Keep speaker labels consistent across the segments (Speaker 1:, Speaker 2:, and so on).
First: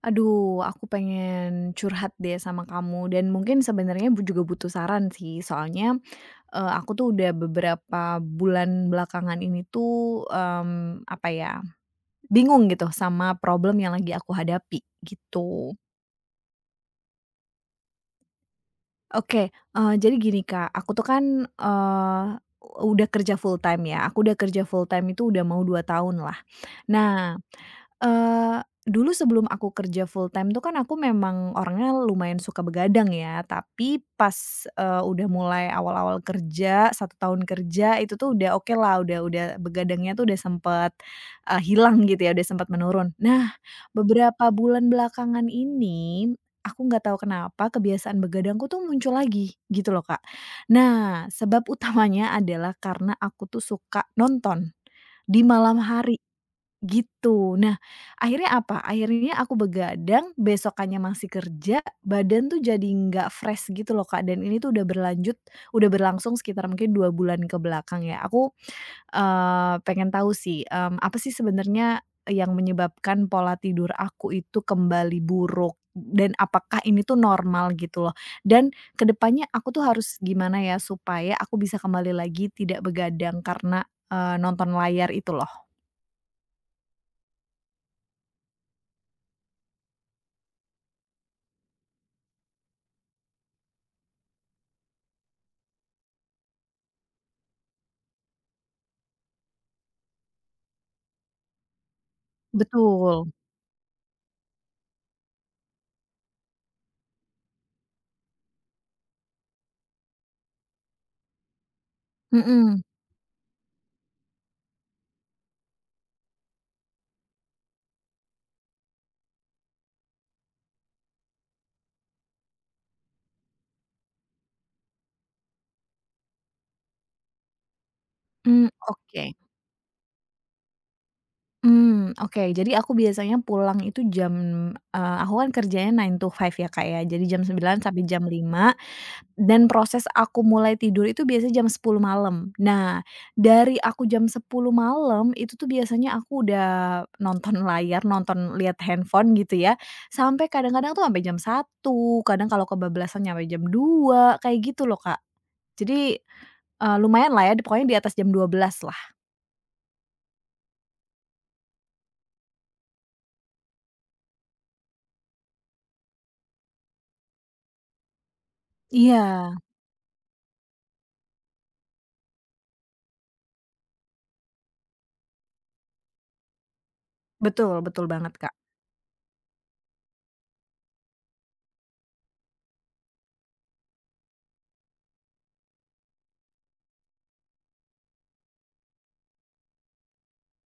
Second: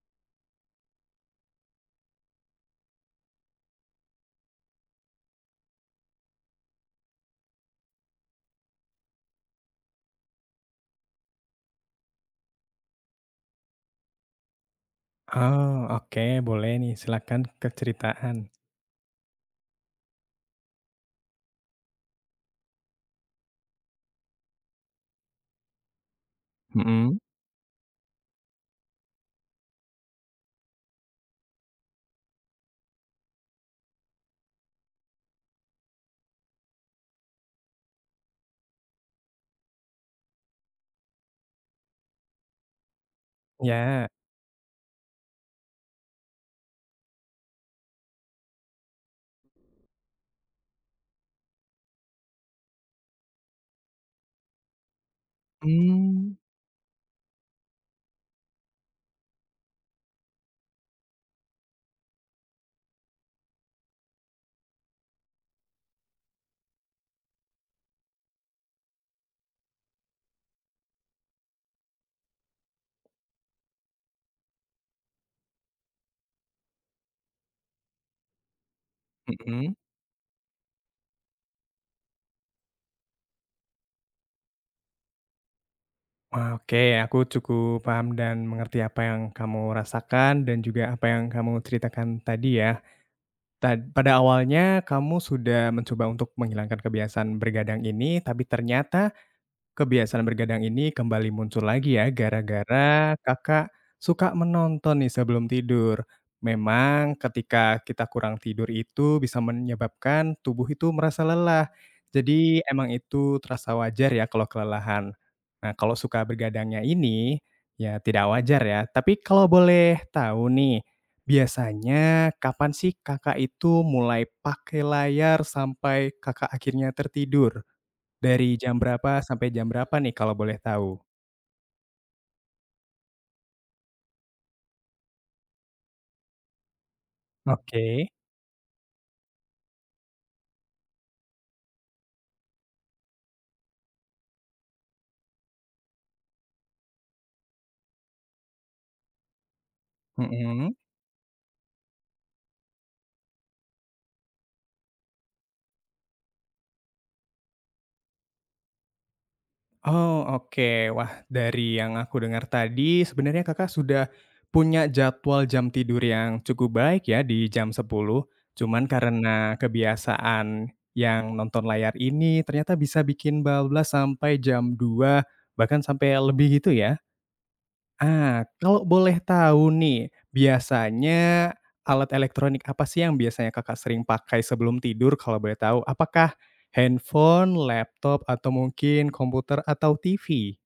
Speaker 1: Aduh, aku pengen curhat deh sama kamu dan mungkin sebenarnya juga butuh saran sih. Soalnya aku tuh udah beberapa bulan belakangan ini tuh apa ya, bingung gitu sama problem yang lagi aku hadapi
Speaker 2: Oh,
Speaker 1: gitu.
Speaker 2: oke, boleh nih silakan keceritaan.
Speaker 1: Oke, jadi gini Kak, aku tuh kan udah kerja full time ya. Aku udah kerja full time itu udah mau 2 tahun lah.
Speaker 2: Mhm.
Speaker 1: Nah, dulu sebelum aku kerja full time tuh kan aku memang orangnya lumayan suka begadang ya, tapi pas, udah mulai awal-awal kerja, 1 tahun kerja itu tuh udah okelah, udah begadangnya tuh udah sempet, hilang gitu ya, udah sempet menurun. Nah,
Speaker 2: Ya.
Speaker 1: beberapa bulan belakangan ini, aku nggak tahu kenapa kebiasaan begadangku tuh muncul lagi, gitu loh, Kak. Nah, sebab utamanya adalah karena aku tuh suka nonton di malam hari.
Speaker 2: Mmm,
Speaker 1: Gitu. Nah, akhirnya aku begadang, besokannya masih kerja, badan tuh jadi nggak fresh gitu loh, Kak, dan ini tuh udah berlangsung sekitar mungkin 2 bulan ke belakang ya. Aku, pengen tahu sih, apa sih sebenarnya yang menyebabkan pola tidur aku itu kembali buruk dan apakah ini tuh normal gitu loh. Dan kedepannya aku
Speaker 2: mhm.
Speaker 1: tuh harus gimana ya supaya aku bisa kembali lagi tidak begadang karena, nonton layar itu loh.
Speaker 2: Wah, oke, aku cukup paham dan mengerti apa yang kamu rasakan dan juga apa yang kamu ceritakan tadi ya. Pada awalnya kamu sudah mencoba untuk menghilangkan kebiasaan bergadang ini, tapi ternyata kebiasaan bergadang ini kembali muncul lagi ya gara-gara
Speaker 1: Betul.
Speaker 2: Kakak suka menonton nih sebelum tidur. Memang ketika kita kurang tidur itu bisa menyebabkan tubuh itu merasa lelah. Jadi
Speaker 1: Mhm,
Speaker 2: emang itu terasa wajar ya kalau kelelahan. Nah, kalau suka bergadangnya ini ya tidak wajar ya. Tapi kalau boleh tahu nih, biasanya kapan sih Kakak itu mulai pakai layar sampai Kakak akhirnya tertidur? Dari
Speaker 1: mmm,
Speaker 2: jam berapa
Speaker 1: oke,
Speaker 2: sampai jam berapa nih kalau boleh tahu?
Speaker 1: mmm, oke. Jadi aku biasanya pulang itu aku kan kerjanya 9 to 5 ya, Kak, ya. Jadi jam
Speaker 2: Oke,
Speaker 1: sembilan sampai jam lima. Dan proses aku mulai tidur itu biasanya jam 10 malam. Nah, dari aku jam 10 malam itu tuh biasanya aku udah nonton layar, nonton lihat handphone gitu ya, sampai
Speaker 2: mhm.
Speaker 1: kadang-kadang tuh sampai jam 1. Kadang kalau kebablasan nyampe jam 2 kayak gitu loh, Kak. Jadi, lumayanlah ya, pokoknya di atas jam 12 lah.
Speaker 2: Oh, oke. Wah, dari yang aku dengar tadi sebenarnya Kakak sudah punya jadwal jam tidur yang cukup baik ya di jam 10, cuman
Speaker 1: Iya.
Speaker 2: karena kebiasaan yang nonton layar ini ternyata bisa bikin bablas sampai jam 2 bahkan sampai lebih gitu ya?
Speaker 1: Betul, betul banget,
Speaker 2: Ah,
Speaker 1: Kak.
Speaker 2: kalau boleh tahu nih, biasanya alat elektronik apa sih yang biasanya Kakak sering pakai sebelum tidur kalau boleh tahu? Apakah handphone, laptop, atau mungkin komputer atau TV?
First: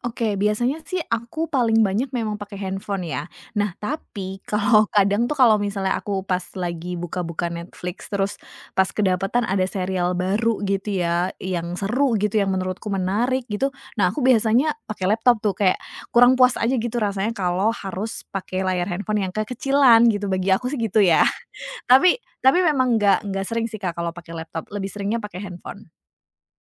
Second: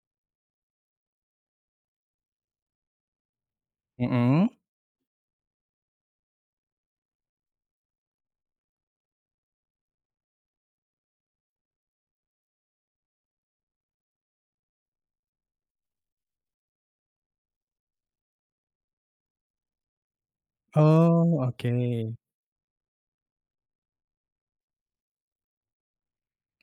Speaker 1: Oke, biasanya sih aku paling banyak memang pakai handphone ya. Nah, tapi
Speaker 2: Mhm.
Speaker 1: kalau kadang tuh kalau misalnya aku pas lagi buka-buka Netflix, terus pas kedapatan ada serial baru gitu ya, yang seru gitu, yang menurutku menarik gitu. Nah, aku biasanya pakai laptop tuh, kayak kurang puas aja gitu rasanya kalau harus pakai layar handphone yang kekecilan gitu, bagi aku sih gitu ya.
Speaker 2: Oh, oke.
Speaker 1: Tapi tapi memang nggak sering sih, Kak, kalau pakai laptop, lebih seringnya pakai handphone.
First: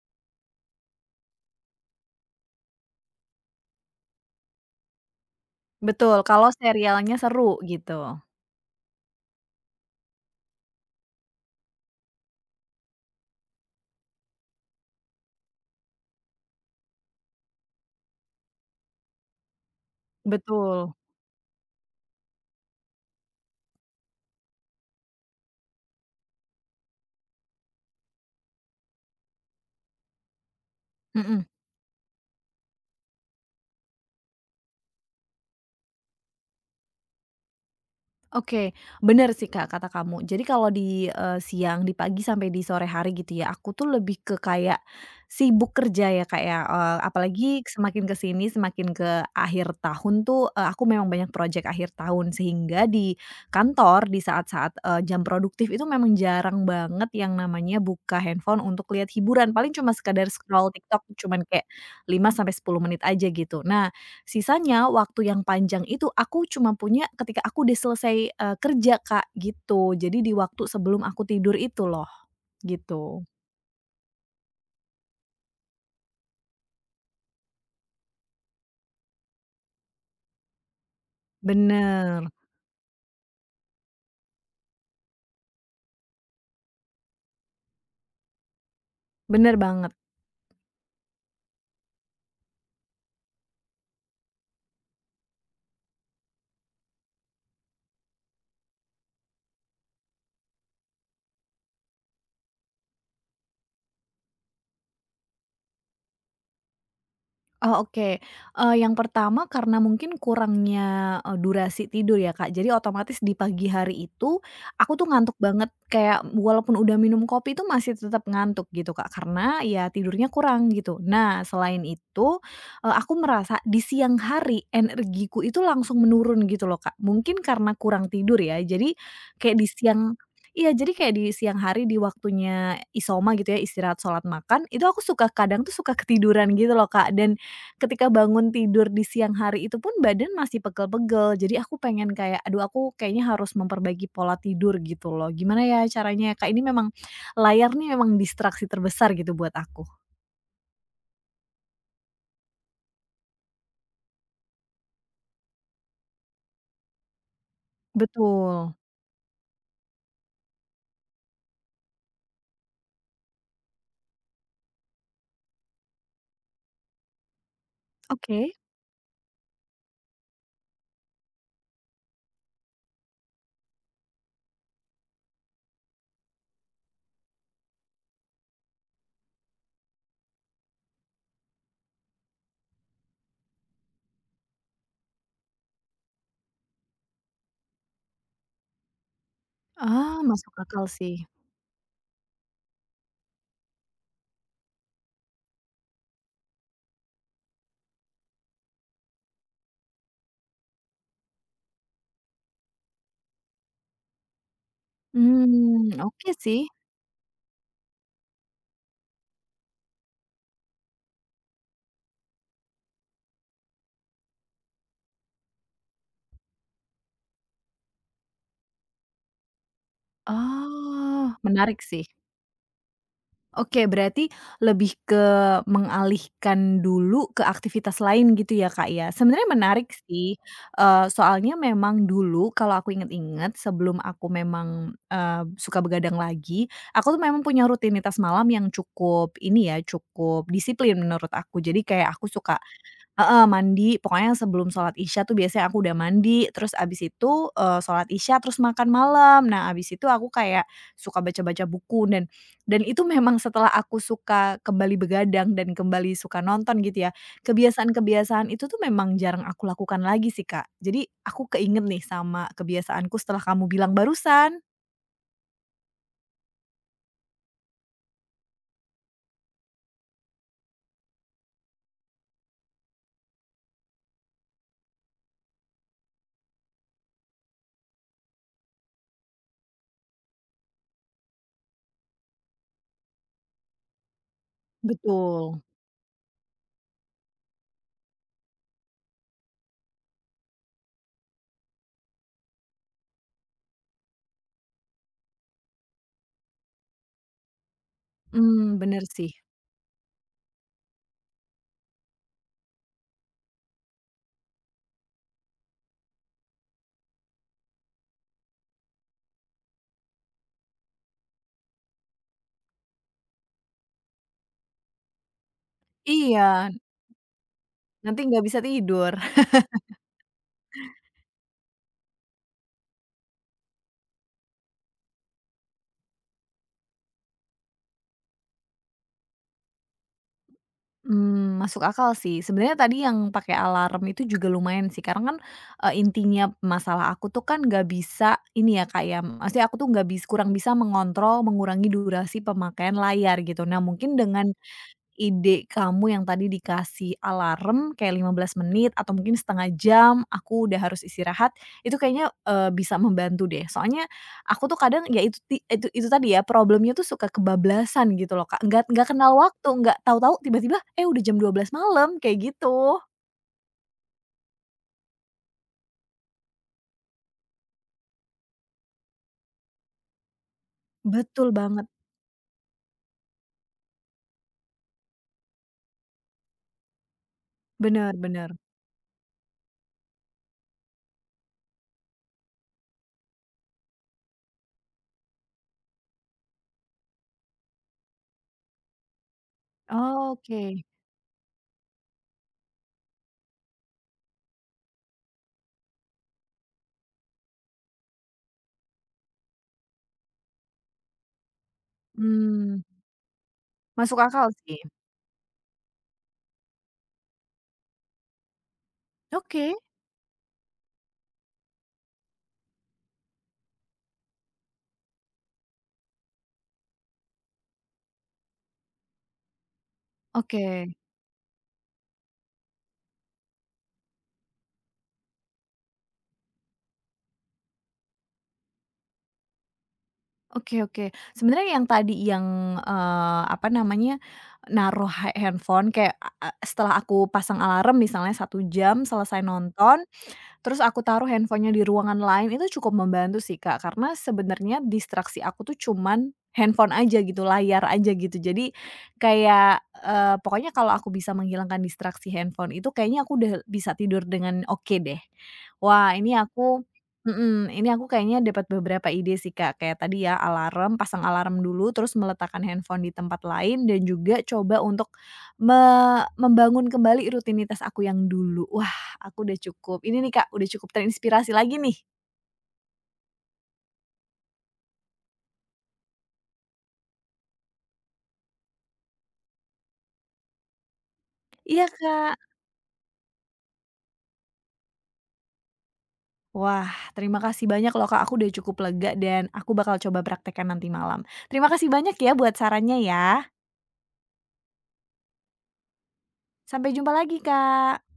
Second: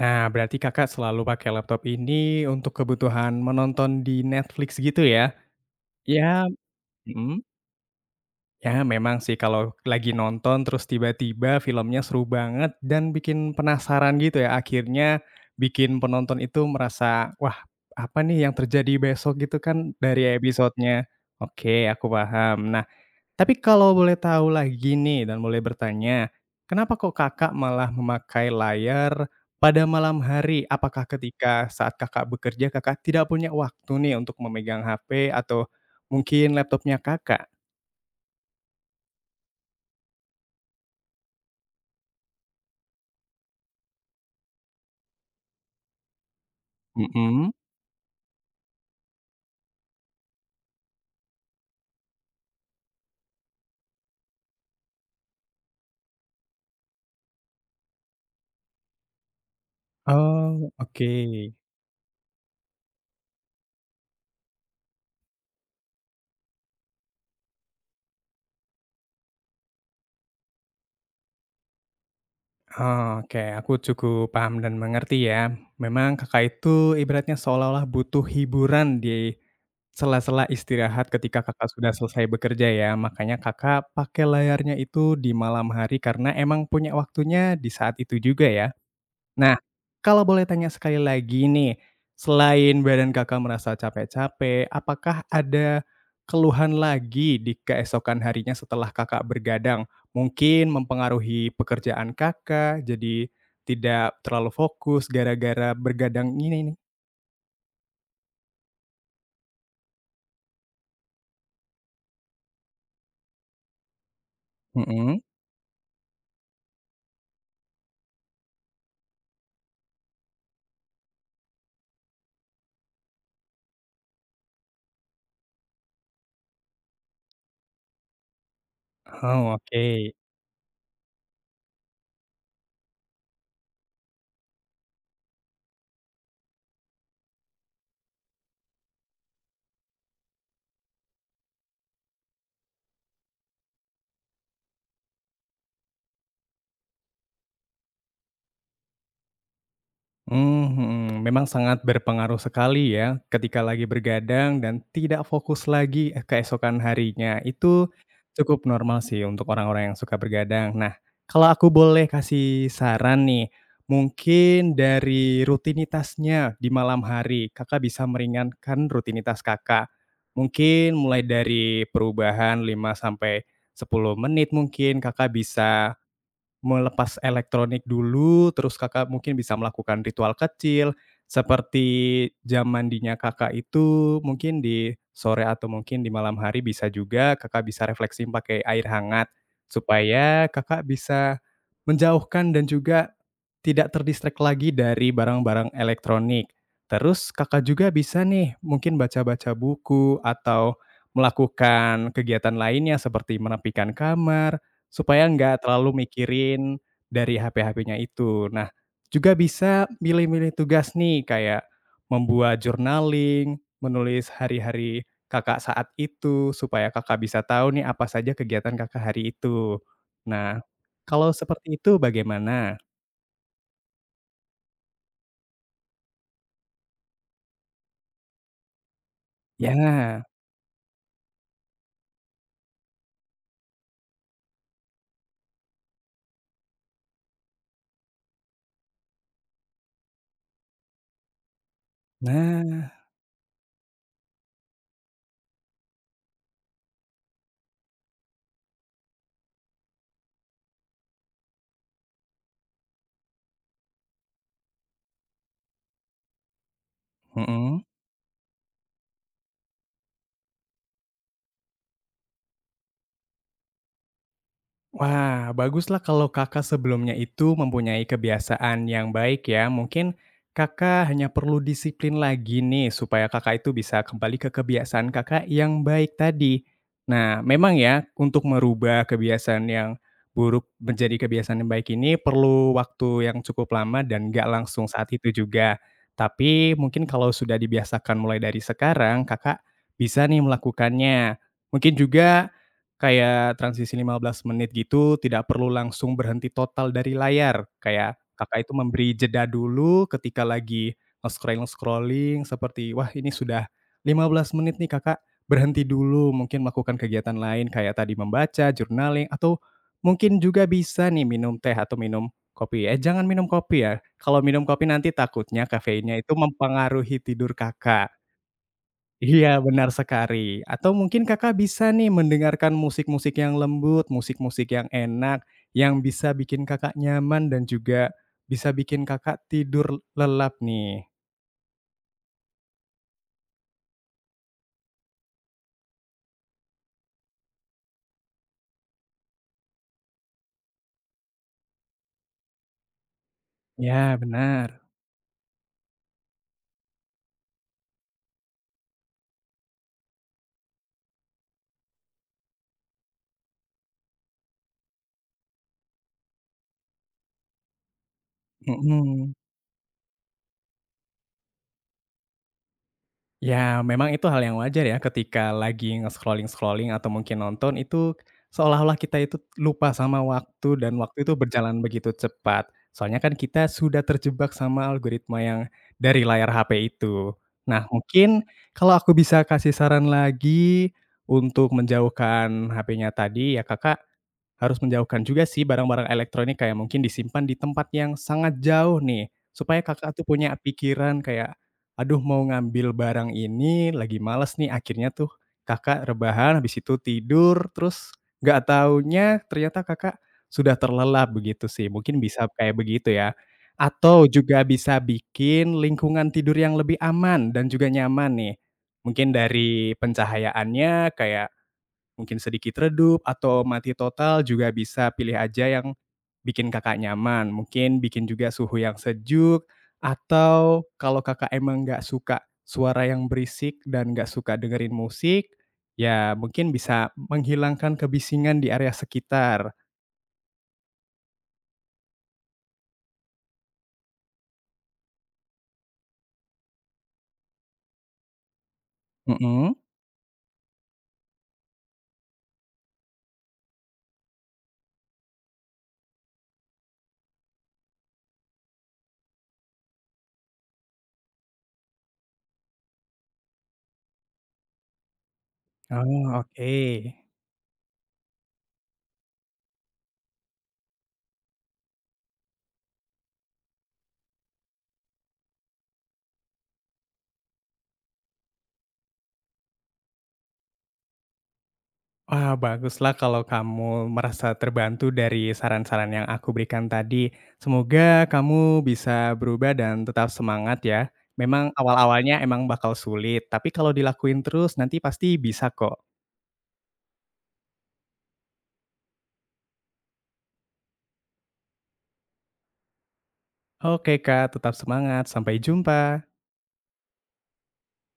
Speaker 2: Nah, berarti Kakak selalu pakai laptop ini untuk kebutuhan menonton di Netflix gitu ya?
Speaker 1: Betul,
Speaker 2: Ya,
Speaker 1: kalau serialnya
Speaker 2: mhm.
Speaker 1: seru gitu.
Speaker 2: Ya, memang sih kalau lagi nonton terus tiba-tiba filmnya seru banget dan bikin penasaran gitu ya, akhirnya bikin penonton itu merasa, "Wah, apa nih yang terjadi besok?" Gitu kan dari
Speaker 1: Betul,
Speaker 2: episodenya. Oke, aku paham. Nah, tapi kalau boleh tahu lagi nih dan boleh bertanya, kenapa kok Kakak malah memakai layar pada malam hari? Apakah
Speaker 1: mhm.
Speaker 2: ketika saat Kakak bekerja, Kakak tidak punya waktu nih untuk memegang HP atau mungkin laptopnya Kakak?
Speaker 1: Oke, bener sih Kak kata kamu. Jadi kalau di pagi sampai di sore hari gitu ya, aku tuh lebih ke kayak sibuk kerja ya Kak ya,
Speaker 2: Mhm.
Speaker 1: apalagi semakin ke sini, semakin ke akhir tahun tuh, aku memang banyak projek akhir tahun. Sehingga di kantor, di saat-saat, jam produktif itu memang jarang banget yang namanya buka handphone untuk lihat hiburan, paling cuma sekadar
Speaker 2: Oh,
Speaker 1: scroll TikTok,
Speaker 2: oke.
Speaker 1: cuman kayak 5 sampai 10 menit aja gitu. Nah, sisanya waktu yang panjang itu aku cuma punya ketika aku udah selesai, kerja Kak, gitu. Jadi di waktu sebelum aku tidur itu loh,
Speaker 2: Oh,
Speaker 1: gitu.
Speaker 2: oke, aku cukup paham dan mengerti ya. Memang Kakak itu ibaratnya seolah-olah butuh hiburan di sela-sela istirahat ketika Kakak sudah
Speaker 1: Bener,
Speaker 2: selesai bekerja ya. Makanya Kakak pakai layarnya itu di malam hari karena emang punya waktunya di saat itu juga ya?
Speaker 1: bener
Speaker 2: Nah,
Speaker 1: banget.
Speaker 2: kalau boleh tanya sekali lagi nih, selain badan Kakak merasa capek-capek, apakah ada keluhan lagi di keesokan harinya setelah Kakak bergadang? Mungkin mempengaruhi pekerjaan Kakak, jadi tidak terlalu fokus gara-gara bergadang ini nih?
Speaker 1: Oh, oke. Yang pertama karena mungkin kurangnya, durasi tidur ya, Kak. Jadi otomatis di pagi hari itu aku tuh
Speaker 2: Mhm.
Speaker 1: ngantuk banget, kayak walaupun udah minum kopi itu masih tetap ngantuk gitu, Kak, karena ya tidurnya kurang gitu. Nah, selain itu, aku merasa di siang hari energiku itu langsung menurun gitu loh, Kak. Mungkin karena kurang tidur ya. Jadi
Speaker 2: Oh,
Speaker 1: kayak di
Speaker 2: oke.
Speaker 1: siang iya, jadi kayak di siang hari di waktunya isoma gitu ya, istirahat, sholat, makan, itu aku suka kadang tuh suka ketiduran gitu loh, Kak, dan ketika bangun tidur di siang hari itu pun badan masih pegel-pegel, jadi aku pengen kayak, "Aduh aku kayaknya harus memperbaiki pola tidur," gitu loh. Gimana ya caranya ya, Kak? Ini memang layar nih memang distraksi terbesar gitu buat aku.
Speaker 2: Mmm, mhm, memang sangat berpengaruh sekali ya ketika lagi bergadang dan tidak fokus lagi, eh, keesokan harinya. Itu cukup
Speaker 1: Betul.
Speaker 2: normal sih untuk orang-orang yang suka bergadang. Nah, kalau aku boleh kasih saran nih, mungkin dari rutinitasnya di malam hari, Kakak bisa
Speaker 1: Oke.
Speaker 2: meringankan rutinitas Kakak. Mungkin mulai dari perubahan 5 sampai 10 menit mungkin Kakak bisa melepas elektronik dulu, terus Kakak mungkin bisa melakukan ritual kecil, seperti jam mandinya Kakak itu mungkin di sore atau mungkin di malam hari bisa juga Kakak bisa refleksi pakai air hangat,
Speaker 1: Ah,
Speaker 2: supaya
Speaker 1: masuk akal
Speaker 2: Kakak
Speaker 1: sih.
Speaker 2: bisa menjauhkan dan juga tidak terdistract lagi dari barang-barang elektronik. Terus Kakak juga bisa nih mungkin baca-baca buku atau melakukan kegiatan lainnya seperti menepikan kamar supaya nggak
Speaker 1: Mmm,
Speaker 2: terlalu
Speaker 1: oke sih.
Speaker 2: mikirin dari HP-HP-nya itu. Nah, juga bisa milih-milih tugas nih, kayak membuat journaling, menulis hari-hari Kakak saat itu, supaya Kakak bisa tahu nih apa saja kegiatan Kakak hari itu. Nah,
Speaker 1: Oh,
Speaker 2: kalau seperti
Speaker 1: menarik
Speaker 2: itu
Speaker 1: sih.
Speaker 2: bagaimana?
Speaker 1: Oke, berarti lebih ke mengalihkan dulu ke aktivitas lain gitu ya, Kak, ya? Sebenarnya menarik
Speaker 2: Ya,
Speaker 1: sih, soalnya memang dulu kalau aku inget-inget sebelum aku memang, suka begadang lagi, aku tuh memang punya rutinitas malam yang cukup ini ya, cukup disiplin menurut aku. Jadi kayak aku suka,
Speaker 2: nah,
Speaker 1: heeh, mandi, pokoknya sebelum sholat Isya tuh biasanya aku udah mandi, terus abis itu, sholat Isya, terus makan malam. Nah, abis itu aku kayak suka baca-baca buku dan itu memang setelah aku suka kembali begadang dan kembali suka nonton gitu ya,
Speaker 2: mhm.
Speaker 1: kebiasaan-kebiasaan itu tuh memang jarang aku lakukan lagi sih, Kak. Jadi aku keinget nih sama kebiasaanku setelah kamu bilang barusan.
Speaker 2: Wah, baguslah kalau Kakak sebelumnya itu mempunyai kebiasaan yang baik ya. Mungkin Kakak hanya perlu disiplin lagi nih supaya Kakak itu bisa kembali ke kebiasaan Kakak yang baik tadi. Nah, memang ya untuk merubah kebiasaan yang buruk menjadi kebiasaan yang baik ini perlu waktu yang cukup lama dan nggak langsung saat itu
Speaker 1: Betul,
Speaker 2: juga. Tapi mungkin kalau sudah dibiasakan mulai dari sekarang, Kakak bisa nih melakukannya. Mungkin juga kayak transisi 15 menit gitu, tidak perlu langsung berhenti total dari layar. Kayak Kakak itu
Speaker 1: mhm, bener
Speaker 2: memberi
Speaker 1: sih.
Speaker 2: jeda dulu ketika lagi nge-scroll-scrolling seperti, "Wah, ini sudah 15 menit nih," Kakak berhenti dulu, mungkin melakukan kegiatan lain kayak tadi membaca, journaling, atau mungkin juga bisa nih minum teh atau minum kopi. Eh, jangan minum kopi ya, kalau minum kopi nanti takutnya kafeinnya itu
Speaker 1: Iya,
Speaker 2: mempengaruhi tidur Kakak.
Speaker 1: nanti nggak bisa tidur.
Speaker 2: Iya, benar sekali. Atau mungkin Kakak bisa nih mendengarkan musik-musik yang lembut, musik-musik yang enak, yang bisa bikin Kakak nyaman dan juga bisa bikin Kakak tidur lelap nih.
Speaker 1: Mmm, masuk akal sih. Sebenarnya tadi yang pakai alarm itu juga lumayan sih, karena kan, intinya masalah aku tuh kan nggak bisa ini ya, Kak, ya, maksudnya aku tuh nggak bis kurang bisa mengontrol, mengurangi durasi pemakaian layar gitu. Nah, mungkin
Speaker 2: Ya,
Speaker 1: dengan
Speaker 2: benar.
Speaker 1: ide kamu yang tadi dikasih alarm kayak 15 menit atau mungkin setengah jam aku udah harus istirahat, itu kayaknya, bisa membantu deh. Soalnya aku tuh kadang ya itu ti itu tadi ya problemnya tuh suka kebablasan gitu loh, Kak, nggak
Speaker 2: Mhm.
Speaker 1: kenal waktu, nggak tahu-tahu tiba-tiba, eh, udah jam 12 malam kayak gitu.
Speaker 2: Ya, memang itu hal yang wajar ya ketika lagi nge-scrolling-scrolling atau mungkin nonton itu seolah-olah kita itu lupa sama waktu dan waktu itu
Speaker 1: Betul
Speaker 2: berjalan
Speaker 1: banget,
Speaker 2: begitu cepat. Soalnya kan kita sudah terjebak sama algoritma yang dari layar HP itu. Nah, mungkin
Speaker 1: benar-benar.
Speaker 2: kalau aku bisa kasih saran lagi untuk menjauhkan HP-nya tadi ya Kakak, harus menjauhkan juga sih barang-barang elektronik kayak mungkin disimpan di tempat yang sangat jauh nih, supaya Kakak tuh punya
Speaker 1: Oke,
Speaker 2: pikiran kayak, "Aduh, mau ngambil barang ini, lagi males nih." Akhirnya tuh Kakak rebahan, habis itu tidur, terus nggak taunya ternyata Kakak sudah terlelap begitu sih, mungkin bisa kayak
Speaker 1: mmm,
Speaker 2: begitu ya.
Speaker 1: masuk
Speaker 2: Atau
Speaker 1: akal
Speaker 2: juga
Speaker 1: sih.
Speaker 2: bisa bikin lingkungan tidur yang lebih aman dan juga nyaman nih. Mungkin
Speaker 1: Oke,
Speaker 2: dari pencahayaannya kayak mungkin sedikit redup atau mati total juga bisa pilih aja yang bikin Kakak nyaman, mungkin bikin juga suhu yang sejuk, atau
Speaker 1: oke.
Speaker 2: kalau Kakak emang nggak suka suara yang berisik dan nggak suka dengerin musik, ya mungkin bisa menghilangkan kebisingan di area sekitar.
Speaker 1: Oke, oke. Sebenarnya yang tadi yang, apa namanya, naruh handphone kayak a a setelah aku pasang alarm misalnya 1 jam selesai
Speaker 2: Mhm.
Speaker 1: nonton, terus aku taruh handphonenya di ruangan lain itu cukup membantu sih, Kak, karena sebenarnya distraksi aku tuh cuman handphone aja gitu, layar aja gitu. Jadi kayak, pokoknya kalau aku bisa menghilangkan distraksi handphone itu kayaknya aku udah bisa tidur dengan oke deh. Wah, ini
Speaker 2: Oh, oke.
Speaker 1: aku mhm, ini aku kayaknya dapat beberapa ide sih, Kak, kayak tadi ya alarm, pasang alarm dulu, terus meletakkan handphone di tempat lain dan juga coba untuk me membangun kembali rutinitas aku yang dulu. Wah, aku udah cukup. Ini nih Kak, udah cukup terinspirasi lagi nih.
Speaker 2: Wah, baguslah kalau kamu merasa terbantu dari saran-saran yang aku berikan tadi. Semoga kamu bisa berubah dan tetap semangat ya. Memang
Speaker 1: Iya Kak.
Speaker 2: awal-awalnya emang bakal sulit, tapi kalau dilakuin terus nanti pasti bisa kok.
Speaker 1: Wah, terima kasih banyak loh Kak, aku udah cukup lega dan aku bakal coba praktekkan nanti malam. Terima kasih banyak ya buat sarannya ya.
Speaker 2: Oke Kak, tetap semangat. Sampai jumpa.
Speaker 1: Sampai jumpa lagi Kak.